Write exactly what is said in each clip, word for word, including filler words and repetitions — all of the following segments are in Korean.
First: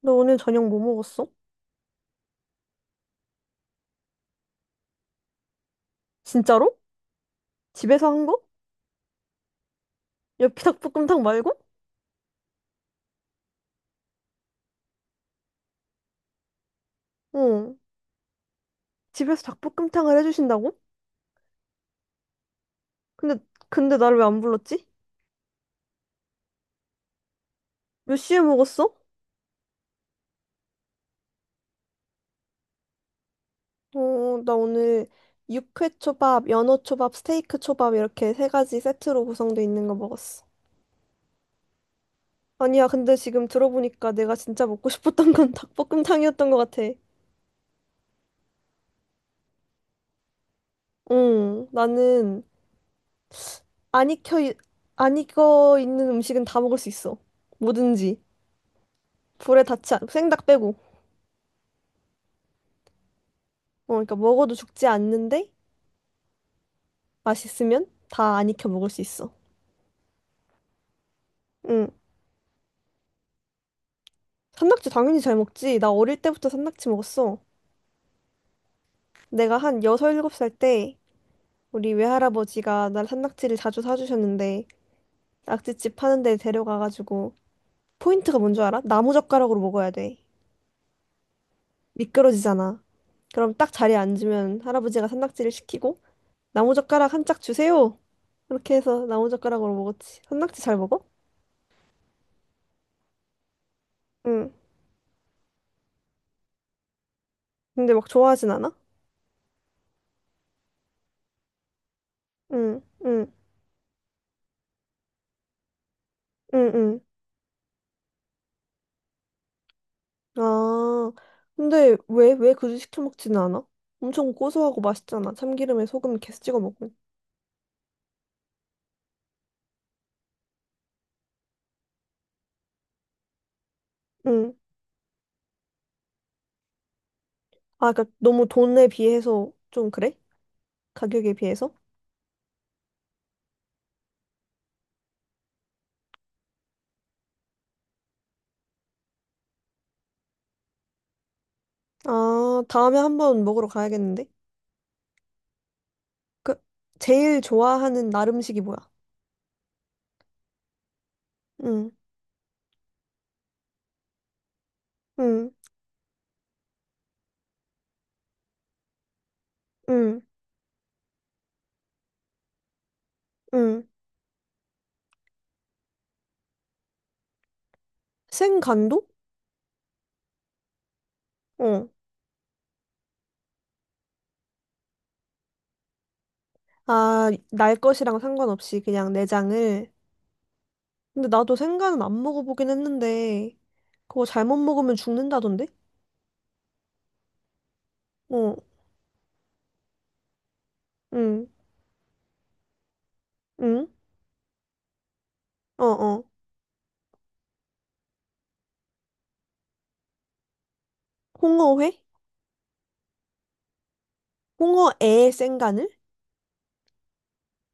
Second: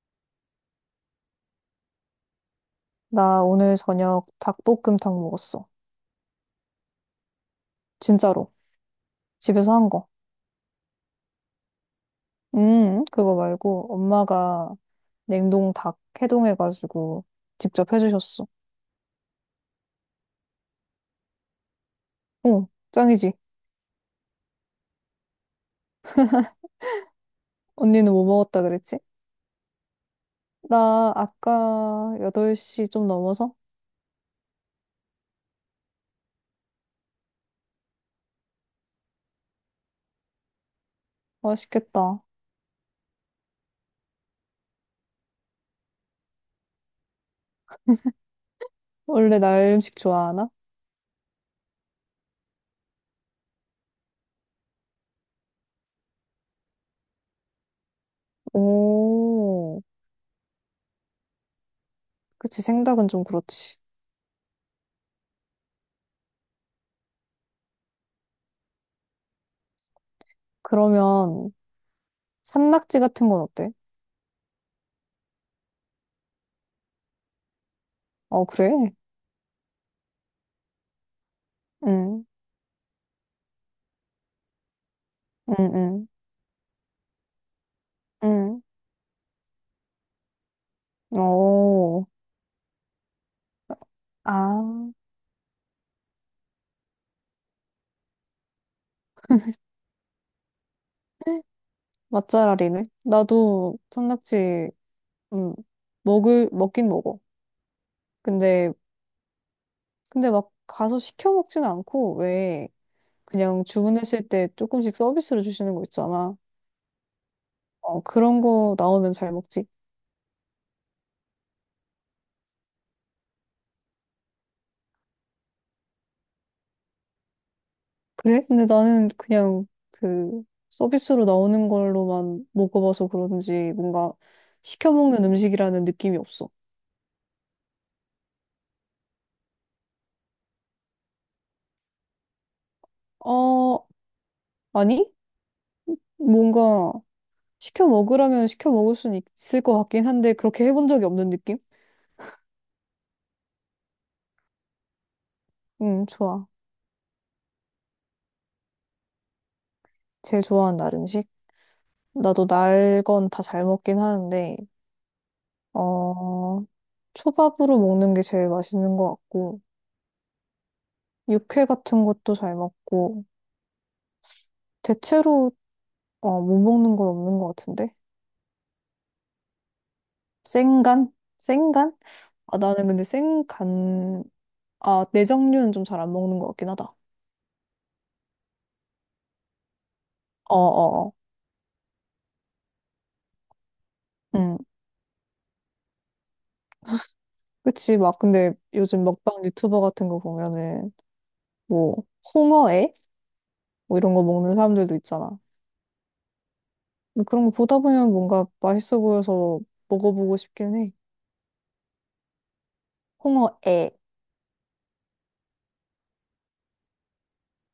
너 오늘 저녁 뭐 먹었어? 나 오늘 저녁 닭볶음탕 먹었어. 진짜로? 집에서 한 거? 진짜로. 집에서 한 거. 엽기 닭볶음탕 말고? 음, 그거 말고 엄마가 냉동 닭 해동해가지고 응. 직접 해주셨어. 집에서 닭볶음탕을 해주신다고? 응, 짱이지. 근데, 근데 나를 왜 안 불렀지? 언니는 몇 뭐 시에 먹었다 먹었어? 그랬지? 나 아까 여덟 시 좀 넘어서? 어, 나 오늘 육회 초밥, 연어 초밥, 스테이크 초밥 이렇게 세 가지 세트로 구성돼 있는 거 먹었어. 맛있겠다. 아니야, 근데 지금 들어보니까 내가 진짜 먹고 싶었던 건 닭볶음탕이었던 것 같아. 원래 날 음식 좋아하나? 응, 나는 안 익혀, 이- 안 익어 있는 음식은 다 먹을 수 있어. 뭐든지. 불에 오, 닿지 않, 생닭 빼고. 그치. 생닭은 좀 그렇지. 어, 그러니까 먹어도 죽지 않는데 맛있으면 다 안 익혀 먹을 수 있어. 그러면 응. 산낙지 같은 건 어때? 산낙지 당연히 잘 먹지. 나 어릴 때부터 산낙지 먹었어. 어, 그래? 내가 한 여섯 일곱 살 때 우리 응, 외할아버지가 날 산낙지를 자주 사주셨는데 응, 낙지집 응, 파는 데 데려가가지고 포인트가 뭔 줄 응. 알아? 나무젓가락으로 먹어야 돼. 오. 미끄러지잖아. 그럼 딱 자리에 앉으면 아. 할아버지가 산낙지를 시키고 나무젓가락 한 짝 주세요. 이렇게 해서 나무젓가락으로 먹었지. 산낙지 잘 먹어? 맛잘알이네. 나도 응. 산낙지, 음, 먹을, 먹긴 먹어. 근데 막 좋아하진 않아? 근데, 근데 막 가서 시켜 먹진 않고, 왜, 응, 응, 그냥 주문했을 때 조금씩 서비스로 주시는 거 있잖아. 응, 응. 어, 그런 거 나오면 잘 먹지. 아, 근데 왜, 왜 굳이 시켜 먹지는 않아? 엄청 고소하고 맛있잖아. 참기름에 소금 계속 찍어 먹으면. 그래? 근데 나는 그냥 그 서비스로 나오는 걸로만 먹어봐서 그런지 뭔가 응. 시켜 먹는 음식이라는 느낌이 없어. 아, 그러니까 너무 돈에 비해서 좀 그래? 가격에 비해서? 어, 아니? 뭔가 시켜 먹으라면 시켜 먹을 수는 있을 것 같긴 한데, 그렇게 해본 적이 없는 느낌? 아, 다음에 한번 먹으러 가야겠는데? 응 좋아. 그, 제일 좋아하는 날 음식이 뭐야? 제일 좋아하는 날 음식? 응, 나도 날 건 다 잘 먹긴 하는데, 응, 어, 초밥으로 먹는 게 제일 맛있는 것 같고, 응, 육회 같은 것도 잘 먹고, 응. 대체로, 어, 못 먹는 건 없는 것 같은데? 생간도? 생간? 어. 생간? 아, 나는 근데 생간, 아, 내장류는 좀 잘 안 먹는 것 같긴 하다. 아, 날 것이랑 상관없이 그냥 내장을. 어어어. 근데 나도 생간은 안 먹어보긴 했는데, 그거 잘못 응 먹으면 죽는다던데? 그치, 막, 근데 어, 요즘 먹방 유튜버 같은 거 보면은, 응, 뭐, 홍어회? 응. 뭐 이런 거 먹는 사람들도 있잖아. 어, 어. 근데 그런 거 보다 보면 뭔가 맛있어 보여서 먹어보고 싶긴 해. 홍어회? 홍어에. 홍어애 생간을?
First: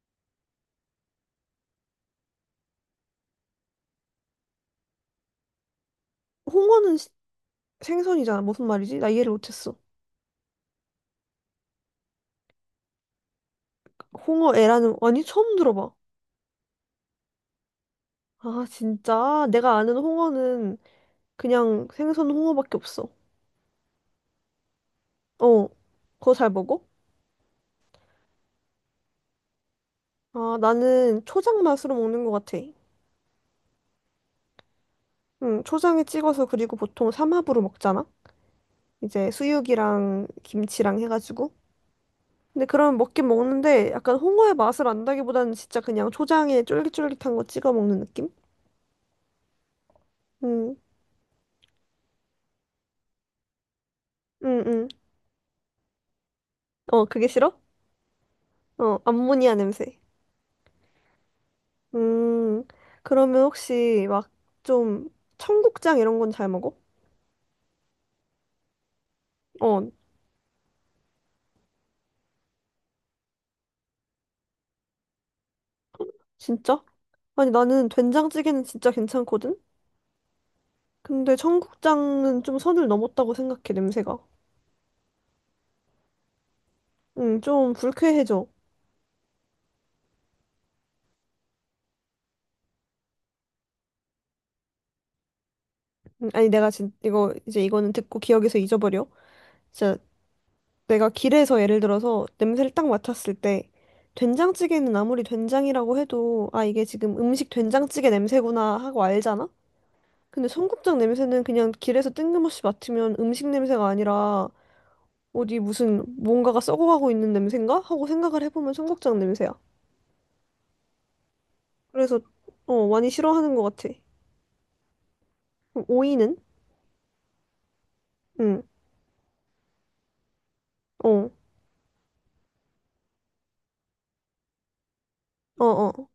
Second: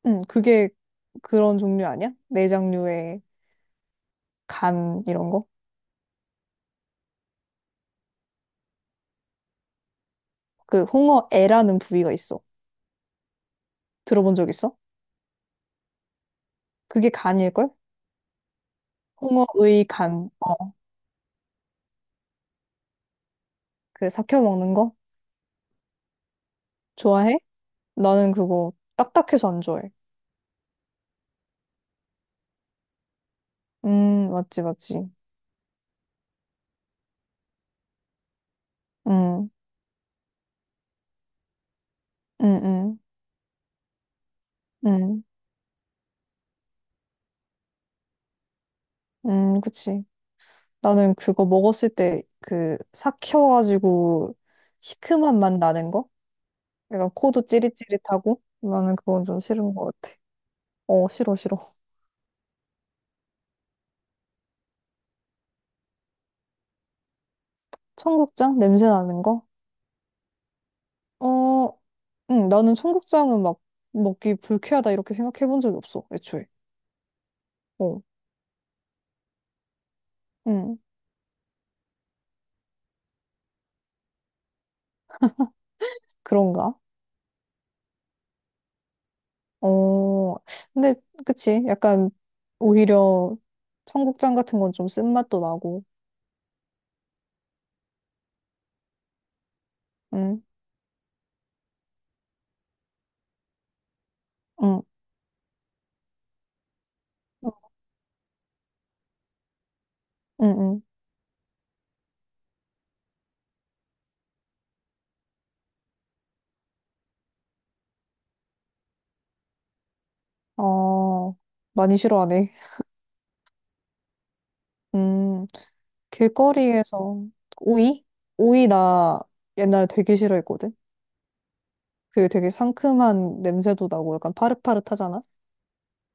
응, 그게 그런 종류 아니야? 내장류의 간 이런 거? 홍어는 시- 생선이잖아. 무슨 말이지? 나 이해를 못했어. 그 홍어애라는 부위가 있어. 들어본 적 있어? 홍어애라는, 아니, 처음 들어봐. 그게 간일걸? 아, 진짜. 내가 홍어의 아는 간. 어, 홍어는 그냥 생선 홍어밖에 없어. 그 삭혀 먹는 거? 어. 그거 잘 먹어? 좋아해? 나는 그거 딱딱해서 안 좋아해. 아, 나는 초장 맛으로 먹는 것 같아. 음, 맞지, 맞지. 응, 초장에 찍어서 그리고 보통 삼합으로 먹잖아? 이제 음, 수육이랑 김치랑 해가지고. 음, 근데 그러면 음, 먹긴 먹는데 약간 홍어의 맛을 음, 안다기보다는 진짜 그냥 초장에 쫄깃쫄깃한 거 찍어 먹는 느낌? 음, 그치. 음, 나는 그거 먹었을 때 그 삭혀가지고 응, 응. 시큼한 맛 나는 거? 어, 약간 그게 코도 싫어? 찌릿찌릿하고 나는 어, 그건 좀 암모니아 싫은 것 냄새. 같아. 어, 싫어, 싫어. 음, 그러면 혹시 막 좀 청국장 이런 건 잘 먹어? 청국장? 냄새 나는 거? 어, 어, 응, 나는 청국장은 막 먹기 불쾌하다 이렇게 생각해 본 적이 없어, 애초에. 진짜? 아니, 나는 어, 된장찌개는 진짜 괜찮거든? 응, 근데 청국장은 좀 선을 넘었다고 생각해, 냄새가. 그런가? 응, 좀 불쾌해져. 어, 근데, 그치. 약간, 오히려 청국장 같은 건 좀 쓴맛도 나고, 음, 아니, 내가 진, 이거, 이제 이거는 듣고 기억에서 잊어버려. 진짜 응, 내가 길에서 예를 들어서 냄새를 딱 맡았을 때 응, 된장찌개는 아무리 된장이라고 해도 아, 이게 지금 음식 응, 된장찌개 냄새구나 하고 알잖아? 근데 응. 청국장 냄새는 그냥 길에서 뜬금없이 맡으면 음식 냄새가 아니라 어디 무슨 뭔가가 썩어가고 있는 냄새인가? 하고 생각을 해보면 청국장 냄새야. 응. 어, 많이 그래서 싫어하네. 어 많이 싫어하는 것 같아. 음. 그럼 오이는? 길거리에서 오이? 응. 오이 나 옛날에 되게 싫어했거든. 어. 그 되게 상큼한 냄새도 나고 약간 파릇파릇하잖아? 어 어.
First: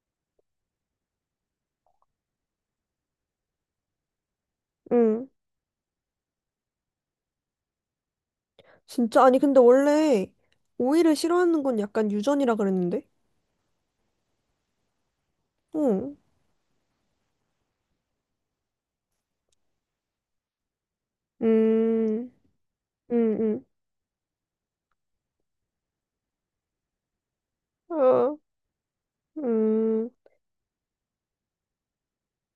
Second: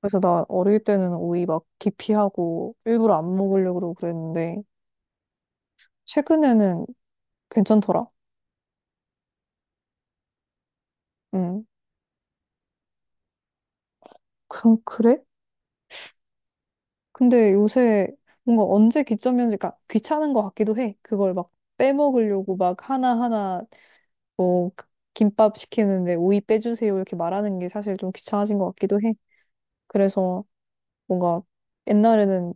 그래서 나 어릴 때는 오이 막 기피하고 일부러 안 먹으려고 그러고 그랬는데 응. 최근에는 괜찮더라. 진짜 아니 근데 원래 오이를 싫어하는 응. 건 약간 유전이라 그랬는데. 그럼 그래? 응. 근데 요새 뭔가 언제 기점이었는지 그러니까 귀찮은 것 같기도 해. 그걸 막 음. 빼먹으려고 막 하나하나 음. 뭐 김밥 시키는데 오이 빼주세요 이렇게 말하는 게 음. 사실 좀 어. 귀찮아진 것 같기도 해. 음. 그래서 뭔가 옛날에는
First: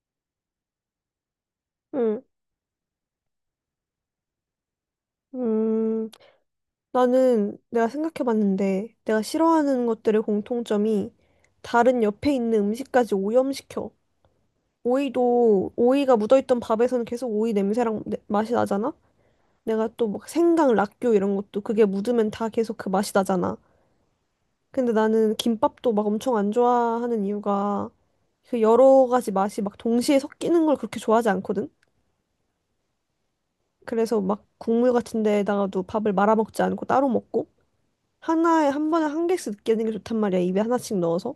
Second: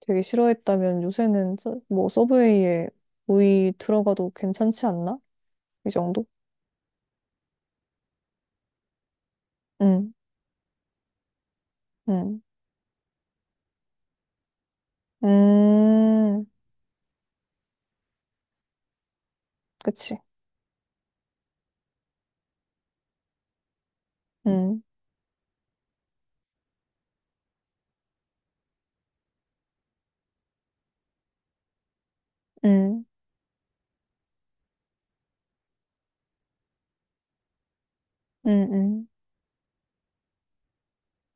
되게 싫어했다면 요새는 서- 뭐 음. 서브웨이에 오이 들어가도 괜찮지 않나? 이 음. 정도? 나는 내가 생각해봤는데 내가 싫어하는 응, 것들의 공통점이 다른 옆에 응, 있는 음식까지 오염시켜. 오이도 오이가 음, 묻어있던 밥에서는 계속 오이 냄새랑 내- 맛이 나잖아. 내가 또 그치. 막 생강, 락교 이런 것도 그게 묻으면 다 계속 그 맛이 나잖아. 응, 근데 나는 김밥도 막 엄청 안 좋아하는 이유가 그 여러 가지 맛이 막 동시에 섞이는 걸 그렇게 좋아하지 않거든. 응, 그래서 막 국물 같은 데다가도 밥을 말아먹지 않고 따로 먹고. 응, 하나에 한 번에 응, 한 개씩 넣게 되는 게 좋단 말이야. 입에 하나씩 넣어서.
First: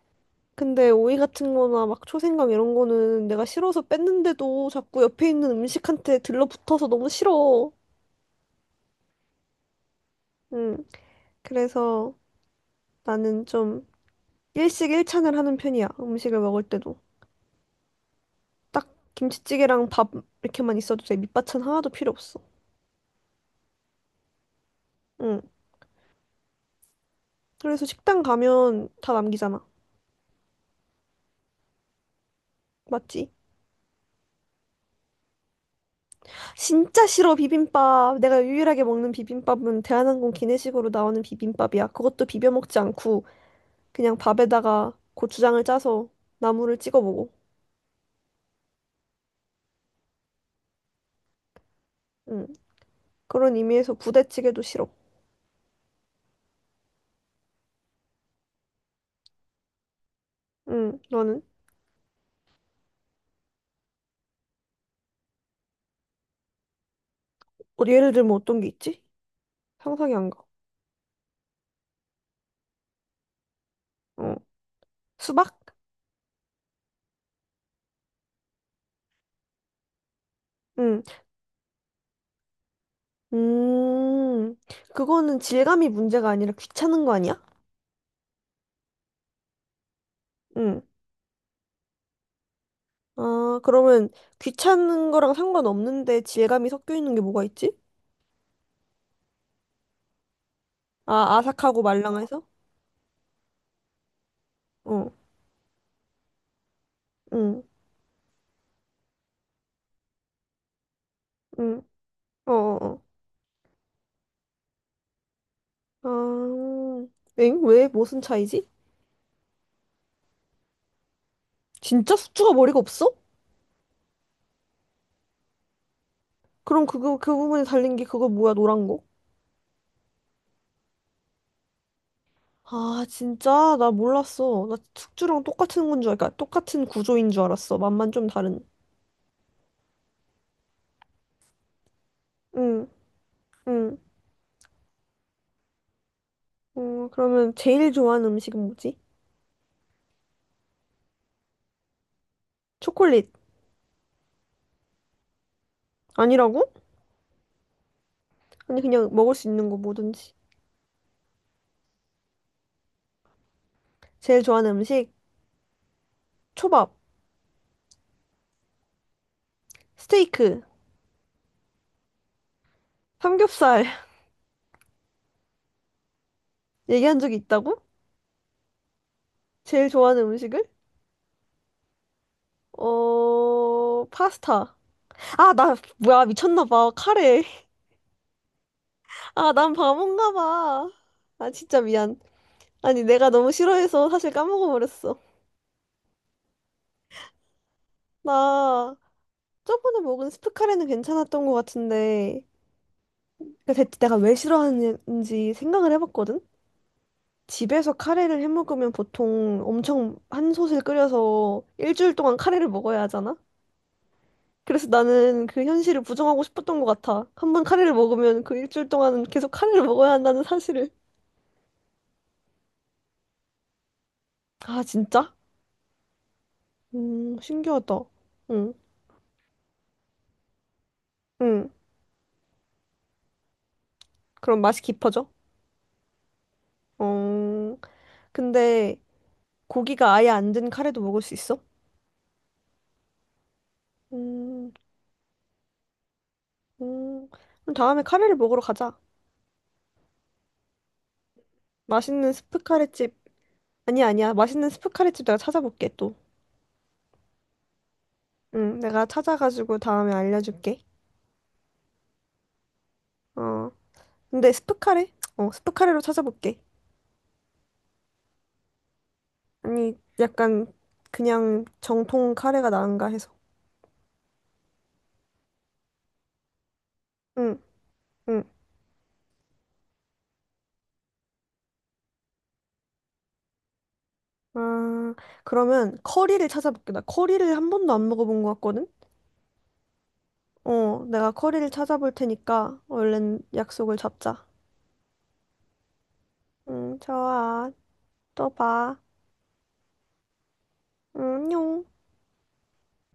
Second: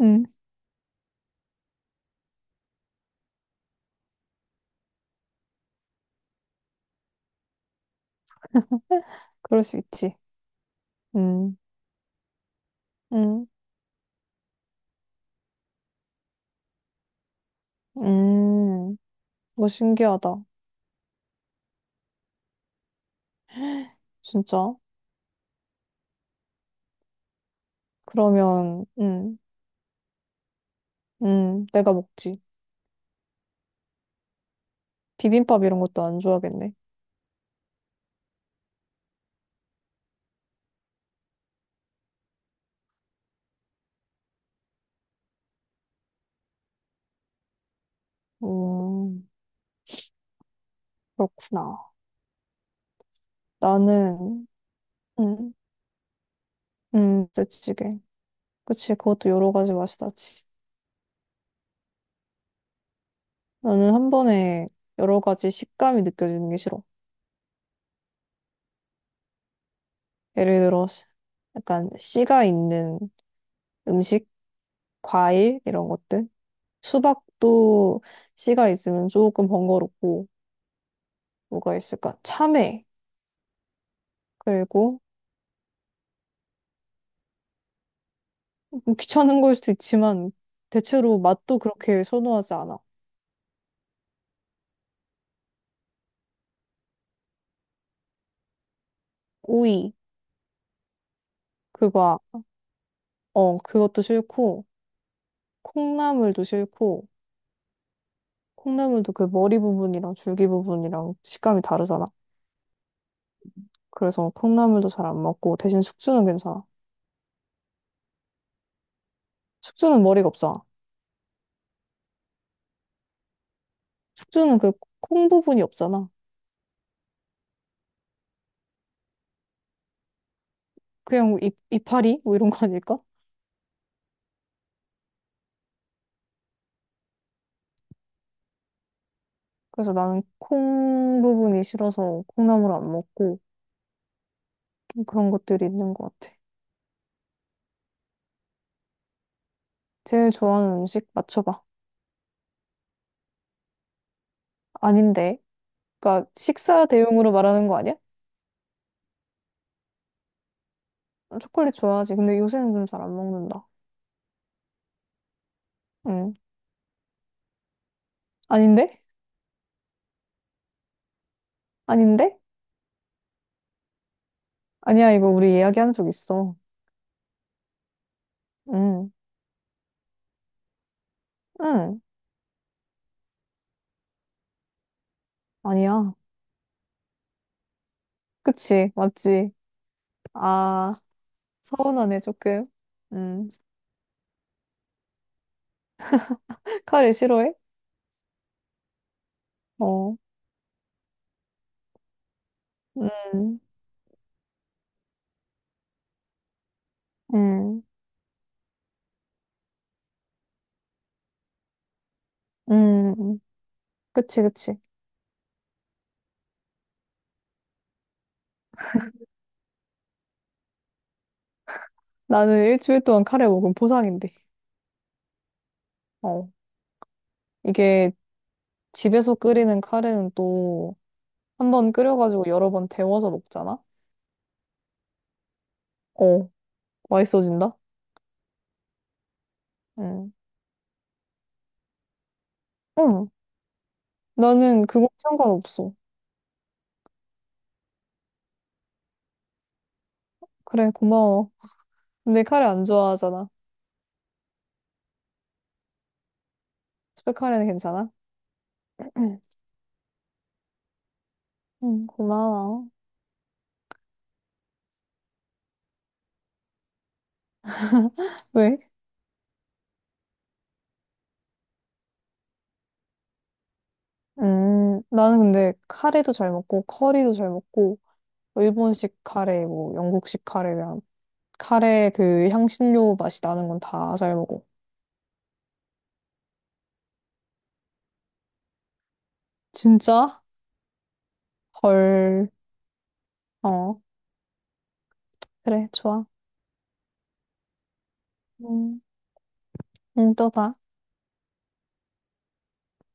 응, 근데 오이 같은 거나 막 초생강 이런 거는 내가 싫어서 뺐는데도 자꾸 옆에 있는 음식한테 들러붙어서 너무 싫어. 그럴 수 있지. 응. 응, 그래서 나는 응, 좀 일식 일찬을 하는 편이야. 음식을 먹을 때도. 딱 응, 너 김치찌개랑 밥 신기하다. 이렇게만 있어도 돼. 밑반찬 하나도 필요 없어. 진짜? 응. 그래서 식당 그러면, 가면 다 응, 남기잖아. 응, 내가 먹지. 맞지? 비빔밥 이런 것도 안 좋아하겠네. 진짜 싫어, 비빔밥. 내가 유일하게 먹는 비빔밥은 대한항공 기내식으로 나오는 비빔밥이야. 그것도 비벼 먹지 않고 그냥 밥에다가 고추장을 짜서 나물을 찍어 먹어. 음, 그렇구나. 응. 그런 의미에서 나는, 부대찌개도 싫어. 음, 음, 부대찌개. 그치, 그것도 여러 가지 맛이 나지. 응. 너는? 나는 한 번에 여러 가지 식감이 느껴지는 게 싫어. 어, 예를 들면 어떤 게 있지? 상상이 안 가. 예를 들어, 씨- 약간 씨가 있는 음식, 어. 수박? 과일, 이런 것들. 수박도 씨가 있으면 조금 번거롭고, 응. 뭐가 있을까? 참외. 음. 그리고 그거는 질감이 문제가 아니라 귀찮은 거 아니야? 좀 귀찮은 걸 수도 있지만, 응. 대체로 맛도 그렇게 선호하지 않아. 아, 그러면 귀찮은 거랑 상관없는데 질감이 섞여 있는 게 뭐가 있지? 오이, 아, 아삭하고 그거, 말랑해서? 어, 그것도 싫고, 어 콩나물도 싫고, 응, 콩나물도 그 머리 부분이랑 줄기 부분이랑 식감이 응, 다르잖아. 어, 어, 그래서 콩나물도 잘 안 먹고 대신 어. 숙주는 괜찮아. 아, 엥? 왜? 무슨 차이지? 숙주는 머리가 없잖아. 진짜 숙주가 머리가 없어? 숙주는 그 콩 부분이 없잖아. 그럼 그거, 그 부분에 달린 게 그거 뭐야, 노란 거? 그냥 이, 이파리? 뭐 이런 거 아닐까? 아, 진짜? 나 몰랐어. 나 숙주랑 똑같은 건 줄 알까? 똑같은 구조인 줄 알았어. 맛만 좀 다른. 그래서 나는 콩 부분이 싫어서 콩나물 응, 안 먹고 응. 좀 그런 것들이 있는 것 같아. 어, 그러면 제일 좋아하는 음식은 뭐지? 제일 좋아하는 음식 맞춰봐. 초콜릿. 아닌데. 그러니까 아니라고? 식사 대용으로 말하는 거 아니야? 아니, 그냥 먹을 수 있는 거 뭐든지. 초콜릿 좋아하지. 근데 요새는 좀 잘 안 먹는다. 제일 좋아하는 음식? 응. 초밥. 아닌데? 스테이크. 아닌데? 삼겹살. 아니야, 이거 우리 이야기한 적 있어. 얘기한 적이 있다고? 응. 제일 좋아하는 음식을? 응. 어, 파스타. 아, 나, 아니야. 뭐야, 미쳤나 봐. 카레. 그치? 맞지? 아, 난 바본가 봐. 아. 아, 진짜 미안. 서운하네, 조금. 아니, 내가 너무 음. 싫어해서 사실 까먹어버렸어. 카레 싫어해? 나, 저번에 어. 먹은 스프 카레는 괜찮았던 것 같은데, 음. 그 대체 내가 왜 싫어하는지 생각을 해봤거든? 음. 집에서 카레를 해 먹으면 보통 엄청 한 솥을 끓여서 일주일 동안 카레를 먹어야 하잖아? 음. 그치, 그치. 그래서 나는 그 현실을 부정하고 싶었던 것 같아. 한 번 카레를 먹으면 그 일주일 동안은 계속 카레를 먹어야 한다는 사실을. 나는 일주일 동안 카레 먹으면 보상인데. 아, 진짜? 어. 음, 신기하다. 이게 응, 집에서 끓이는 카레는 또 응. 한 번 끓여가지고 여러 번 데워서 먹잖아? 그럼 맛이 깊어져? 어. 맛있어진다? 어, 근데 고기가 아예 음. 안 든 카레도 먹을 수 있어? 응. 음, 나는 그거 상관없어. 음. 그럼 다음에 카레를 먹으러 가자. 그래, 고마워. 맛있는 근데 스프 카레 안 카레집. 좋아하잖아. 아니야, 아니야. 맛있는 스프 카레집 내가 찾아볼게, 또. 스팸 카레는 괜찮아? 응, 내가 찾아가지고 다음에 알려줄게. 응, 고마워. 어, 근데 스프 카레? 어, 스프 카레로 찾아볼게. 왜? 아니, 약간 그냥 정통 카레가 나은가 해서. 음, 나는 근데 카레도 잘 먹고, 커리도 잘 응, 먹고, 응. 일본식 카레, 뭐 영국식 카레, 그냥 카레 그 향신료 맛이 나는 건 다 잘 먹어. 아, 그러면 커리를 찾아볼게. 나 커리를 한 번도 안 먹어본 것 같거든? 진짜? 어, 내가 커리를 찾아볼 헐. 테니까 얼른 약속을 어, 잡자. 그래, 좋아. 응, 좋아. 또 봐. 음, 응, 또 봐. 응, 안녕.